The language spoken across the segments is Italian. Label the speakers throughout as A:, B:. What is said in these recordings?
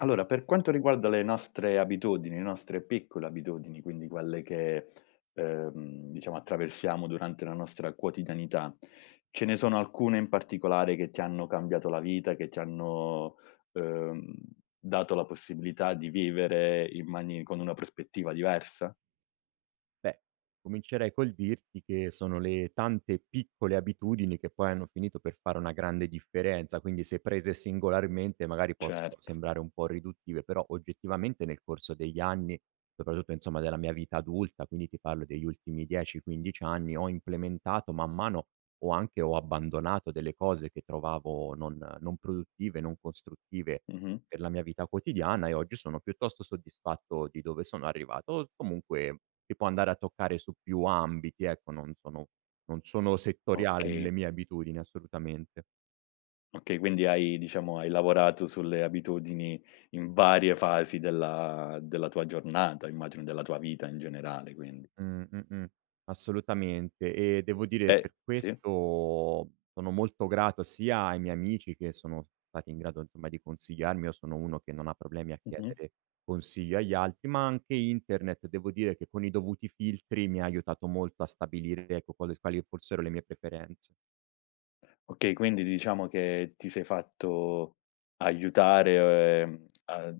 A: Allora, per quanto riguarda le nostre abitudini, le nostre piccole abitudini, quindi quelle che, uhm, diciamo, attraversiamo durante la nostra quotidianità, ce ne sono alcune in particolare che ti hanno cambiato la vita che ti hanno, uhm, dato la possibilità di vivere in mani con una prospettiva diversa?
B: Beh, comincerei col dirti che sono le tante e piccole abitudini che poi hanno finito per fare una grande differenza. Quindi, se prese singolarmente, magari, possono
A: Certo.
B: sembrare un pò riduttive però, oggettivamente, nel corso degli anni soprattutto, insomma, della mia vita adulta, quindi ti parlo degli ultimi 10, 15 anni ho implementato man mano, o anche ho abbandonato delle cose che trovavo non non produttive, non costruttive
A: Mh-mh.
B: per la mia vita quotidiana, e oggi sono piuttosto soddisfatto di dove sono arrivato. O z comunque che può andare a toccare su più ambiti, ecco, non sono non sono settoriale nelle
A: Okay.
B: mie abitudini, assolutamente.
A: Okay, quindi hai diciamo, hai lavorato sulle abitudini in varie fasi della della tua giornata, immagino della tua vita in generale quindi?
B: Mh, mh-mh, assolutamente. E devo dire,
A: E
B: per
A: sì?
B: questo sono molto grato sia ai miei amici, che sono stati in grado, insomma, di consigliarmi io sono uno che non ha problemi a
A: Mh-mh.
B: chiedere consiglio agli altri; ma anche internet, devo dire che con i dovuti filtri, mi ha aiutato molto a stabilire, ecco, quale s quali fossero le mie preferenze.
A: Okay. Quindi, diciamo che ti sei fatto aiutare, o ehm, a ad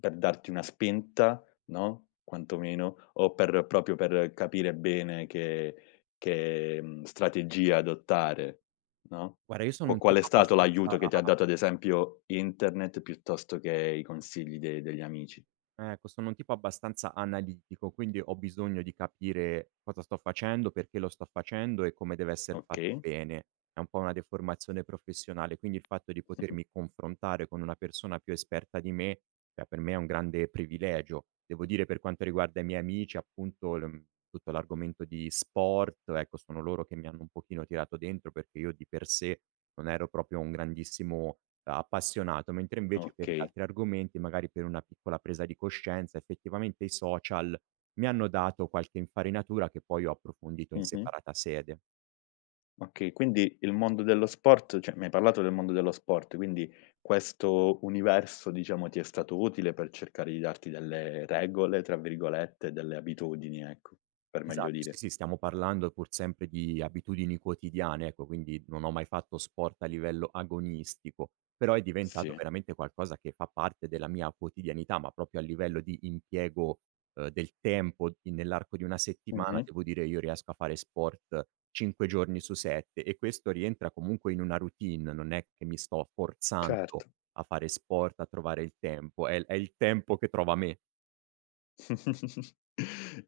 A: per darti una spinta, no, quanto meno o per proprio per capire bene che che, mhmm, strategia adottare, no?
B: Guarda, io sono
A: Quo
B: un
A: qual è
B: tipo
A: stato
B: abbastanza
A: l'aiuto che ti ha dato, ad esempio, internet piuttosto che i consigli de degli amici?
B: Ecco, sono un tipo abbastanza analitico, quindi ho bisogno di capire cosa sto facendo, perché lo sto facendo e come deve esser fatto
A: Okay.
B: bene; è un pò una deformazione professionale. Quindi il fatto di potermi confrontare con una persona più esperta di me, è per me un grande privilegio. Devo dire per quanto riguarda i miei amici, appunto, l uhm, tutto l'argomento di sport, ecco, sono loro che mi hanno un pochino tirato dentro perché io di per sé non ero proprio un grandissimo, uhm, appassionato. Mentre, invece, per gli
A: Okay.
B: altri argomenti, magari per una piccola presa di coscienza, effettivamente, i social mi hanno dato qualche infarinatura che poi ho approfondito in
A: Mh-mh.
B: separata sede.
A: Okay, quindi il mondo dello sport cioè mi hai parlato del mondo dello sport, quindi questo universo, diciamo, ti è stato utile per cercare di darti delle "regole", tra virgolette, delle abitudini, ecco, per meglio
B: Esatto, sì,
A: dire.
B: sì. Stiamo parlando pur sempre di abitudini quotidiane, ecco, quindi non ho mai fatto sport a livello agonistico, però è diventato
A: Sì.
B: veramente qualcosa che fa parte della mia quotidianità, ma proprio a livello di impiego, uhm, del tempo in nell'arco di 1 settimana,
A: Mh-mh.
B: devo dire, io riesco a fare sport 5 giorni su 7 e questo rientra comunque in una routine non è che mi sto forzando
A: Certo.
B: a fare sport, a trovare il tempo, è l è il tempo che trova me.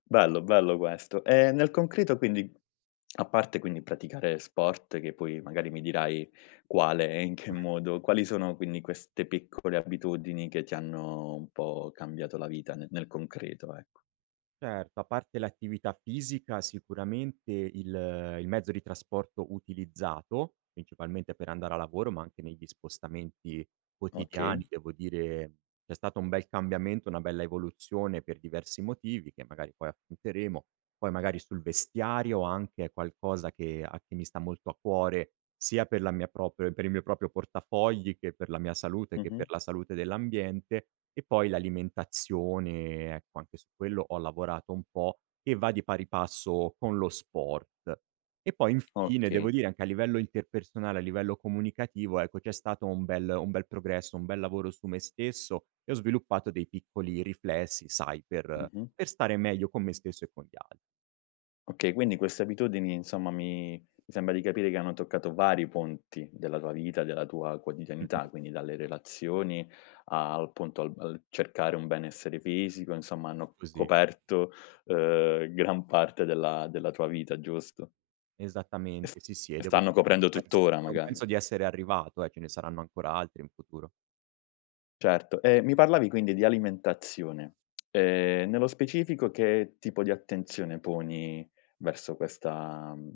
A: Bello, bello questo. Ehm, nel concreto quindi, a parte quindi praticare sport, che poi magari mi dirai quale e in che
B: Mh-mh.
A: modo quali sono quindi queste piccole abitudini che ti hanno un po' cambiato la vita ne nel concreto, ec
B: Certo. A parte l'attività fisica, sicuramente il il mezzo di trasporto utilizzato, principalmente per andare a lavoro ma anche negli spostamenti quotidiani
A: Okay.
B: devo dire c'è stato un bel cambiamento, una bella evoluzione per diversi motivi che magari poi affronteremo, poi magari sul vestiario anche è qualcosa che a che mi sta molto a cuore, sia per la mia proprio e per il mio proprio portafogli, che per la mia salute, e che per
A: Mh-mh.
B: la salute dell'ambiente, e poi l'alimentazione, ecco, anche su quello ho lavorato un po' e va di pari passo con lo sport. E poi, infine,
A: Okay.
B: devo dire anche a livello interpersonale, a livello comunicativo, ecco, c'è stato un bel un bel progresso, un bel lavoro su me stesso e ho sviluppato dei piccoli riflessi, sai per
A: Mh-mh.
B: per stare meglio con me stesso e con gli al
A: Okay, quindi queste abitudini, insomma mi mi sembra di capire che hanno toccato vari ponti della tua vita, della tua quotidianità.
B: Mh-mh.
A: Quindi dalle relazioni al punto al al cercare un benessere fisico, insomma
B: È
A: hanno
B: così.
A: coperto, uhm, gran parte della della tua vita, giusto? E st
B: Esattamente, sì, sì e
A: e
B: devo
A: stanno
B: dire che non
A: coprendo
B: penso
A: tutt'ora
B: non
A: magari.
B: penso di essere arrivato eh, ce ne saranno ancora altri in futuro.
A: Certo e mi parlavi quindi di alimentazione, ehm, nello specifico che tipo di attenzione poni verso questa mhmm,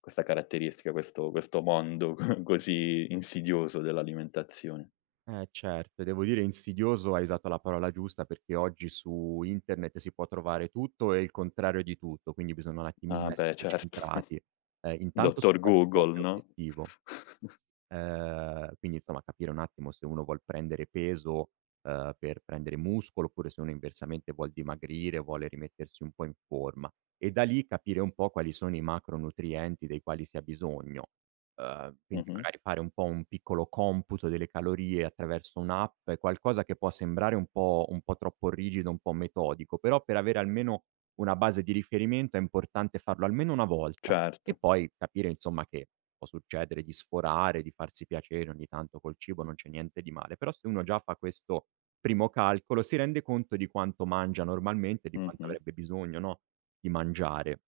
A: questa caratteristica, questo questo mondo così insidioso dell'alimentazione?
B: Eh, certo e, devo dire, insidioso, hai usato la parola giusta perché oggi su internet si può trovare tutto e il contrario di tutto. Quindi bisogna un attimino
A: Ah, beh
B: essere
A: certo,
B: centrati. Ehm, intanto
A: dottor Google,
B: [unintelligible]
A: no?
B: obiettivo uhm, quindi insomma capire un attimo se uno vuol prendere peso, uhm, per prendere muscolo oppure se uno inversamente vuol dimagrire, vuole rimettersi un po' in forma e da lì capire un po' quali sono i macronutrienti dei quali si ha bisogno. Uhm, quindi
A: Mh-mh.
B: magari fare un po' un piccolo computo delle calorie attraverso un'app è qualcosa che può sembrare un po' un po' troppo rigido un po' metodico però per avere almeno una base di riferimento è importante farlo almeno una volta e
A: Cert
B: poi capire insomma che può succedere di sforare, di farsi piacere ogni tanto col cibo, non c'è niente di male. Però se uno già fa questo primo calcolo si rende conto di quanto mangia normalmente, di quanto
A: Mh-mh.
B: avrebbe bisogno, no, di mangiare.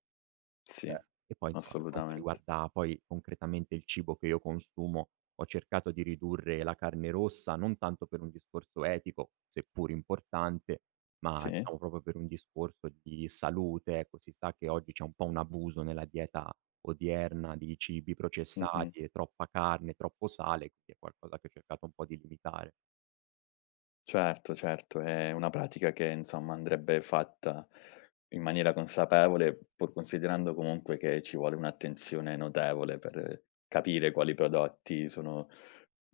A: Sì.
B: E poi insomma per quanto
A: Assolutamente.
B: riguarda poi concretamente il cibo che io consumo ho cercato di ridurre la carne rossa, non tanto per un discorso etico, seppur importante ma
A: Sì.
B: diciamo proprio per un discorso di salute, ecco. Si sa che oggi c'è un po' un abuso nella dieta odierna di cibi
A: Mh-mh.
B: processati e troppa carne, troppo sale, è quindi qualcosa che ho cercato un po' di limitare.
A: Certo, certo è una pratica che insomma andrebbe fatta in maniera consapevole pur considerando comunque che ci vuole un'attenzione notevole per capire quali prodotti sono,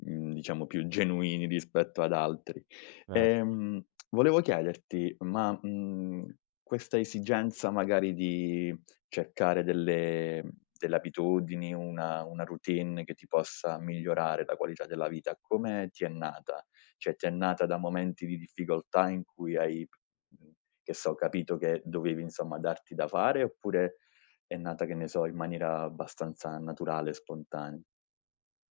A: mhmm, diciamo più genuini rispetto ad altri.
B: Eh
A: Ehm, volevo chiederti, ma, mhmm, questa esigenza, magari, di cercare delle delle abitudini, una una routine che ti possa migliorare la qualità della vita come ti è nata? Cioè ti è nata da momenti di difficoltà in cui hai, mhmm, che so, capito che dovevi insomma darti da fare oppure è nata, che ne so, in maniera abbastanza naturale e spontanea?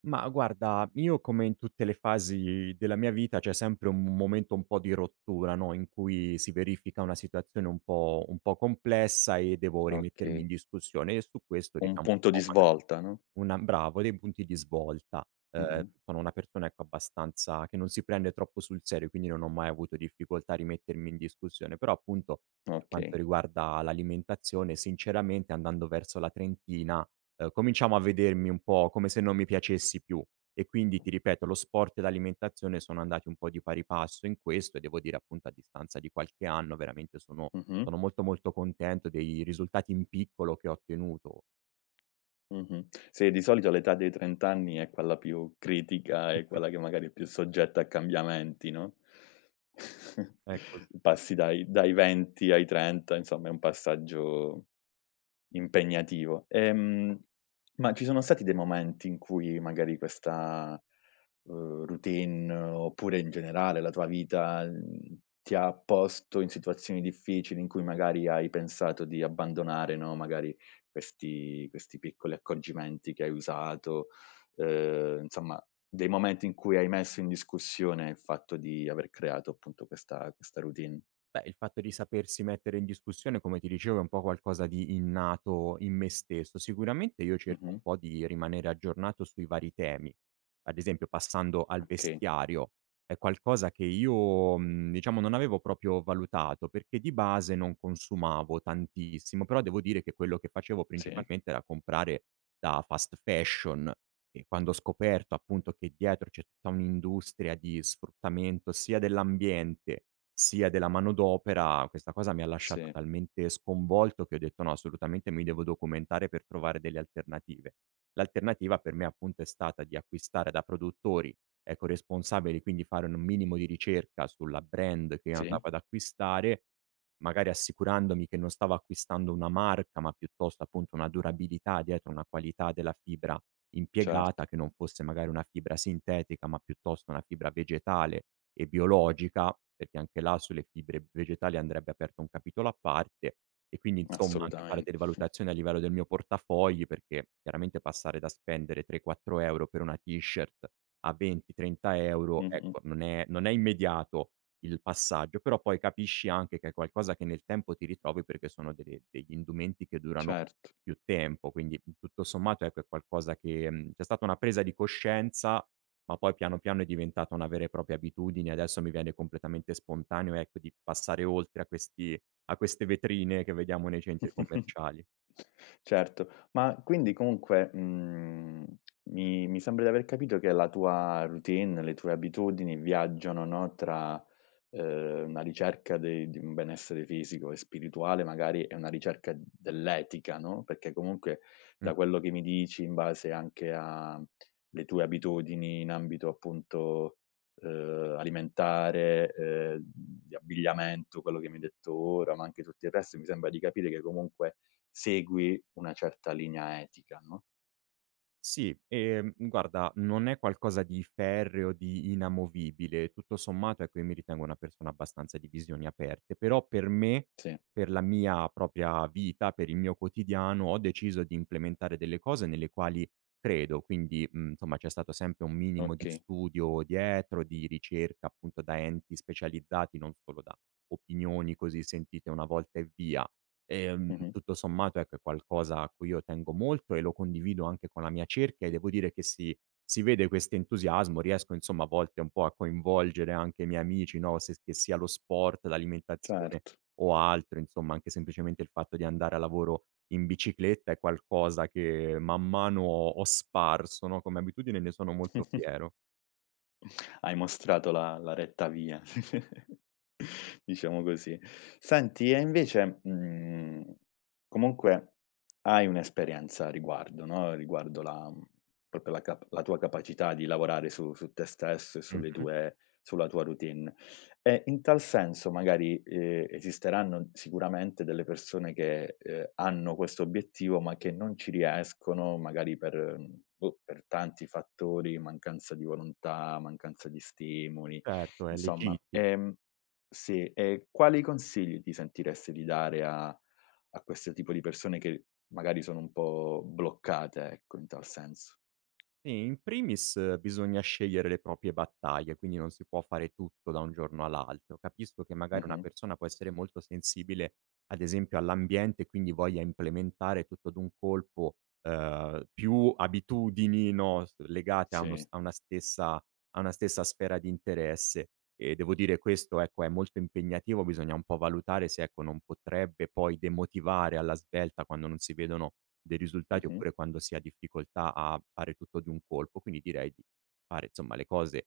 B: Mah, guarda, io, come in tutte le fasi della mia vita, c'è sempre un momento un po' di rottura, no, in cui si verifica una situazione un po' un po' complessa e devo rimettermi in
A: Okay.
B: discussione e su questo
A: Un
B: diciamo un
A: punto di
B: po' maga
A: svolta, no?
B: una bravo dei punti di svolta, uhm,
A: Mh-mh.
B: sono una persona ecco abbastanza che non si prende troppo sul serio quindi non ho mai avuto difficoltà a rimettermi in discussione. Però appunto per quanto
A: Okay.
B: riguarda l'alimentazione sinceramente andando verso la trentina, uhm, cominciavo a vedermi un po' come se non mi piacessi più e quindi ti ripeto lo sport e l'alimentazione sono andati un po' di pari passo in questo e devo dire, appunto, a distanza di qualche anno, veramente sono
A: Mh-mh.
B: sono molto, molto contento dei risultati in piccolo che ho ottenuto.
A: Mh-mh, si di solito l'età dei trent'anni è quella più critica, è
B: Mh-mh.
A: quella che magari più soggetta a cambiamenti, no,
B: È cos
A: passi dai dai 20 ai 30 insomma è un passaggio impegnativo. Ehm, ma ci sono stati dei momenti in cui magari questa, uhm, routine oppure in generale la tua vita, mhmm, ti ha posto in situazioni difficili in cui magari hai pensato di abbandonare, no, magari questi questi piccoli accorgimenti che hai usato, uhm, insomma dei momenti in cui hai messo in discussione il fatto di aver creato appunto questa questa routine?
B: Beh, il fatto di sapersi mettere in discussione come ti dicevo è un po' qualcosa di innato in me stesso. Sicuramente io cerco un
A: Mh-mh.
B: po' di rimanere aggiornato sui vari temi, ad esempio passando al
A: Okay.
B: vestiario è qualcosa che io, mhmm, diciamo non avevo proprio valutato perché di base non consumavo tantissimo, però devo dire che quello che facevo
A: Si.
B: principalmente era comprare da fast fashion e quando ho scoperto, appunto, che dietro c'è tutta un'industria di sfruttamento sia dell'ambiente, sia della manodopera questa cosa mi ha lasciato
A: Si.
B: talmente sconvolto che ho detto: "No assolutamente mi devo documentare per trovare delle alternative." L'alternativa per me appunto è stata di acquistare da produttori eco responsabili, quindi fare un minimo di ricerca sulla brand che andavo
A: Si.
B: ad acquistare, magari assicurandomi che non stavo acquistando una marca ma piuttosto, appunto, una durabilità dietro una qualità della fibra impiegata
A: Certo.
B: che non fosse magari una fibra sintetica ma piuttosto una fibra vegetale e biologica, perché anche là sulle fibre vegetali andrebbe aperto un capitolo a parte e quindi insomma anche fare
A: Assolutame
B: delle valutazioni a livello del mio portafogli perché chiaramente passare da spendere 3, 4 euro per una t-shirt a 20, 30 euro
A: Mh-mh.
B: ecco non è non è immediato il passaggio. Però poi capisci anche che è qualcosa che nel tempo ti ritrovi perché sono degli degli indumenti che durano
A: Cert
B: più tempo. Quindi tutto sommato è per qualcosa che mhmm, c'è stata una presa di coscienza ma poi piano piano è diventata una vera e propria abitudine e adesso mi viene completamente spontaneo, ecco, di passare oltre a questi a queste vetrine che vediamo nei centri commerciali.
A: Certo, ma quindi comunque, mhmm, mi mi sembra di aver capito che la tua routine, le tue abitudini viaggiano, no no, tra, uhm, una ricerca de di un benessere fisico e spirituale magari e una ricerca dell'etica, no? Perché comunque
B: Mh.
A: da quello che mi dici, in base anche alle tue abitudini in ambito appunto, uhm, alimentare, ehm, di abbigliamento quello che mi hai detto ora ma anche tutto il resto, mi sembra di capire che comunque segui una certa linea etica, no?
B: Sì, ehm, guarda, non è qualcosa di ferreo, di inamovibile, tutto sommato, ecco, io mi ritengo una persona abbastanza di visioni aperte. Però per me,
A: Si.
B: per la mia propria vita, per il mio quotidiano ho deciso di implementare delle cose nelle quali credo quindi, mhmm, insomma, c'è stato sempre un minimo di
A: Okay.
B: studio dietro, di ricerca appunto da enti specializzati, non solo da opinioni così sentite 1 volta e via. Ehm,
A: Mh-mh.
B: tutto sommato ecco è qualcosa a cui io tengo molto e lo condivido anche con la mia cerchia e devo dire che si si vede questo entusiasmo, riesco insomma a volte un po' a coinvolgere anche i miei amici, no, se che sia lo sport, l'alimentazione
A: Cert
B: o altro insomma, anche semplicemente il fatto di andare al lavoro in bicicletta è qualcosa che man mano ho ho sparso, no, come abitudine e ne sono molto fiero.
A: Hai mostrato le la retta via diciamo così. Senti e invece, mhmm, comunque hai un'esperienza a riguardo, no, riguardo la proprio la cap la tua capacità di lavorare su su te stesso e su sulle
B: Mh-mh.
A: tue sulla tua routine. E in tal senso magari, ehm, esisteranno sicuramente delle persone che, uhm, hanno questo obiettivo ma che non ci riescono, magari per boh, per tanti fattori, mancanza di volontà, mancanza di stimoli
B: Certo è
A: insomma,
B: legittim
A: ehm sì e quali consigli ti sentiresti di dare a a questo tipo di persone che magari sono un po' bloccate, ecco, in tal senso.
B: Sì, in primis bisogna scegliere le proprie battaglie quindi non si può fare tutto da un giorno all'altro. Capisco che magari una
A: Mh-mh.
B: persona può essere molto sensibile ad esempio all'ambiente quindi voglia implementare tutto d'un colpo, uhm, più abitudini, no, s legate a uno
A: Sì.
B: st a una stessa a una stessa sfera di interesse e devo dire questo ecco è molto impegnativo bisogna un po' valutare se, ecco, non potrebbe poi demotivare alla svelta quando non si vedono dei risultati
A: Mh-mh.
B: oppure quando si ha difficoltà a fare tutto di un colpo. Quindi direi di fare, insomma, le cose,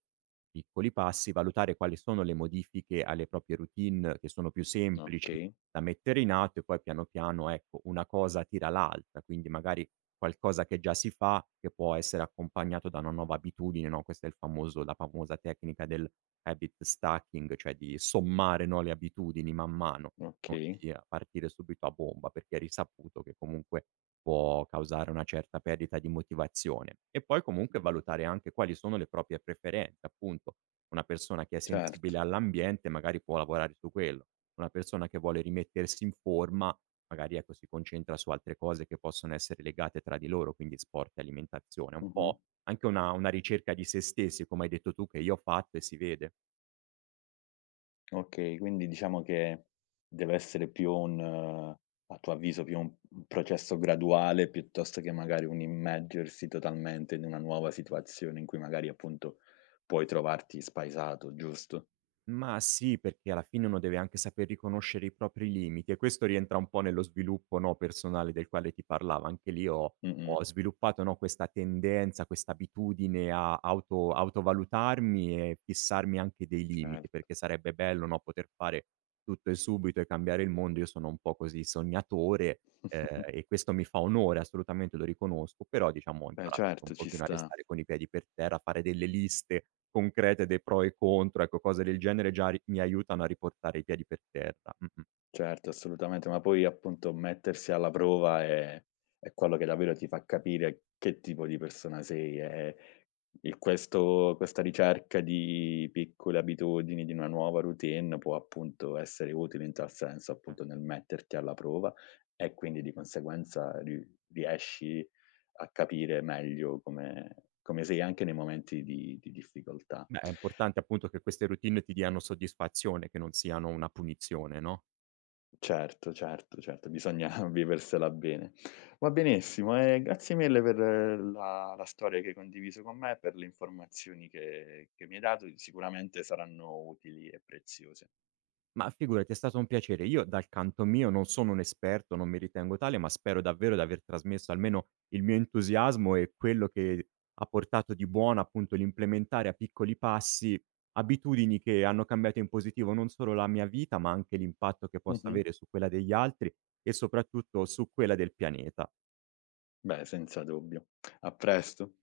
B: piccoli passi, valutare quali sono le modifiche alle proprie routine che sono più semplici
A: Okay.
B: da mettere in atto e poi piano piano, ecco, una cosa tira l'altra. Quindi magari qualcosa che già si fa, che può essere accompagnato da una nuova abitudine, no, questo è il famoso è la famosa tecnica dell' habit stacking cioè di sommare, no, le abitudini man mano,
A: Okay.
B: ossia partire subito a bomba perché è risaputo che comunque può causare una certa perdita di motivazione. E poi comunque valutare anche quali sono le proprie preferenze, appunto, una persona che è
A: Cert
B: sensibile all'ambiente magari può lavorare su quello. Una persona che vuole rimettersi in forma, magari ecco si concentra su altre cose che possono essere legate tra di loro, quindi sport e alimentazione. Un
A: Mh-mh.
B: po' anche una una ricerca di se stessi, come hai detto tu, che io ho fatto e si vede.
A: Okay, quindi diciamo che deve essere più un a tuo avviso, più un processo graduale piuttosto che magari un immergersi totalmente in una nuova situazione in cui magari, appunto, puoi trovarti spaesato giusto?
B: Mah, sì, perché alla fine uno deve anche sapere riconoscere i propri limiti e questo rientra un po' nello sviluppo, no, personale del quale ti parlava. Anche lì ho
A: Mh-mh.
B: ho sviluppato, no, questa tendenza, questa abitudine a auto autovalutarmi e fissarmi anche dei limiti.
A: Certo.
B: Perché sarebbe bello, no, poter fare tutto e subito e cambiare il mondo. Io sono un po' così, sognatore, ehm e questo mi fa onore, assolutamente, lo riconosco, però, diciamo, ho
A: Beh,
B: imparato un
A: certo ci
B: pochino a
A: sta.
B: restare con i piedi per terra, a fare delle liste concrete dei pro e i contro: ecco, cose del genere già ri mi aiutano a riportare i piedi per terra. Mh-mh.
A: Certo assolutamente, ma poi, appunto, mettersi alla prova è è quello che davvero ti fa capire che tipo di persona sei e il questo questa ricerca di piccole abitudini, di una nuova routine può appunto essere utile in tal senso,
B: A
A: appunto nel metterti alla prova e quindi di conseguenza ri riesci a capire meglio come come sei anche nei momenti di di difficoltà.
B: Beh, è importante appunto che queste routine ti diano soddisfazione, che non siano una punizione, no?
A: Certo, certo, certo, bisogna viversela bene. Va benissimo e grazie mille per la la storia che hai condiviso con me, per le informazioni che che mi hai dato che sicuramente saranno utili e preziose.
B: Mah, figurati, è stato un piacere. Io dal canto mio non sono un esperto, non mi ritengo tale, ma spero davvero di aver trasmesso almeno il mio entusiasmo e quello che ha portato di buono, appunto, l'implementare a piccoli passi, abitudini che hanno cambiato in positivo non solo la mia vita, ma anche l'impatto che possa
A: Mh-mh.
B: avere su quella degli altri e soprattutto su quella del pianeta.
A: Beh senza dubbio. A presto.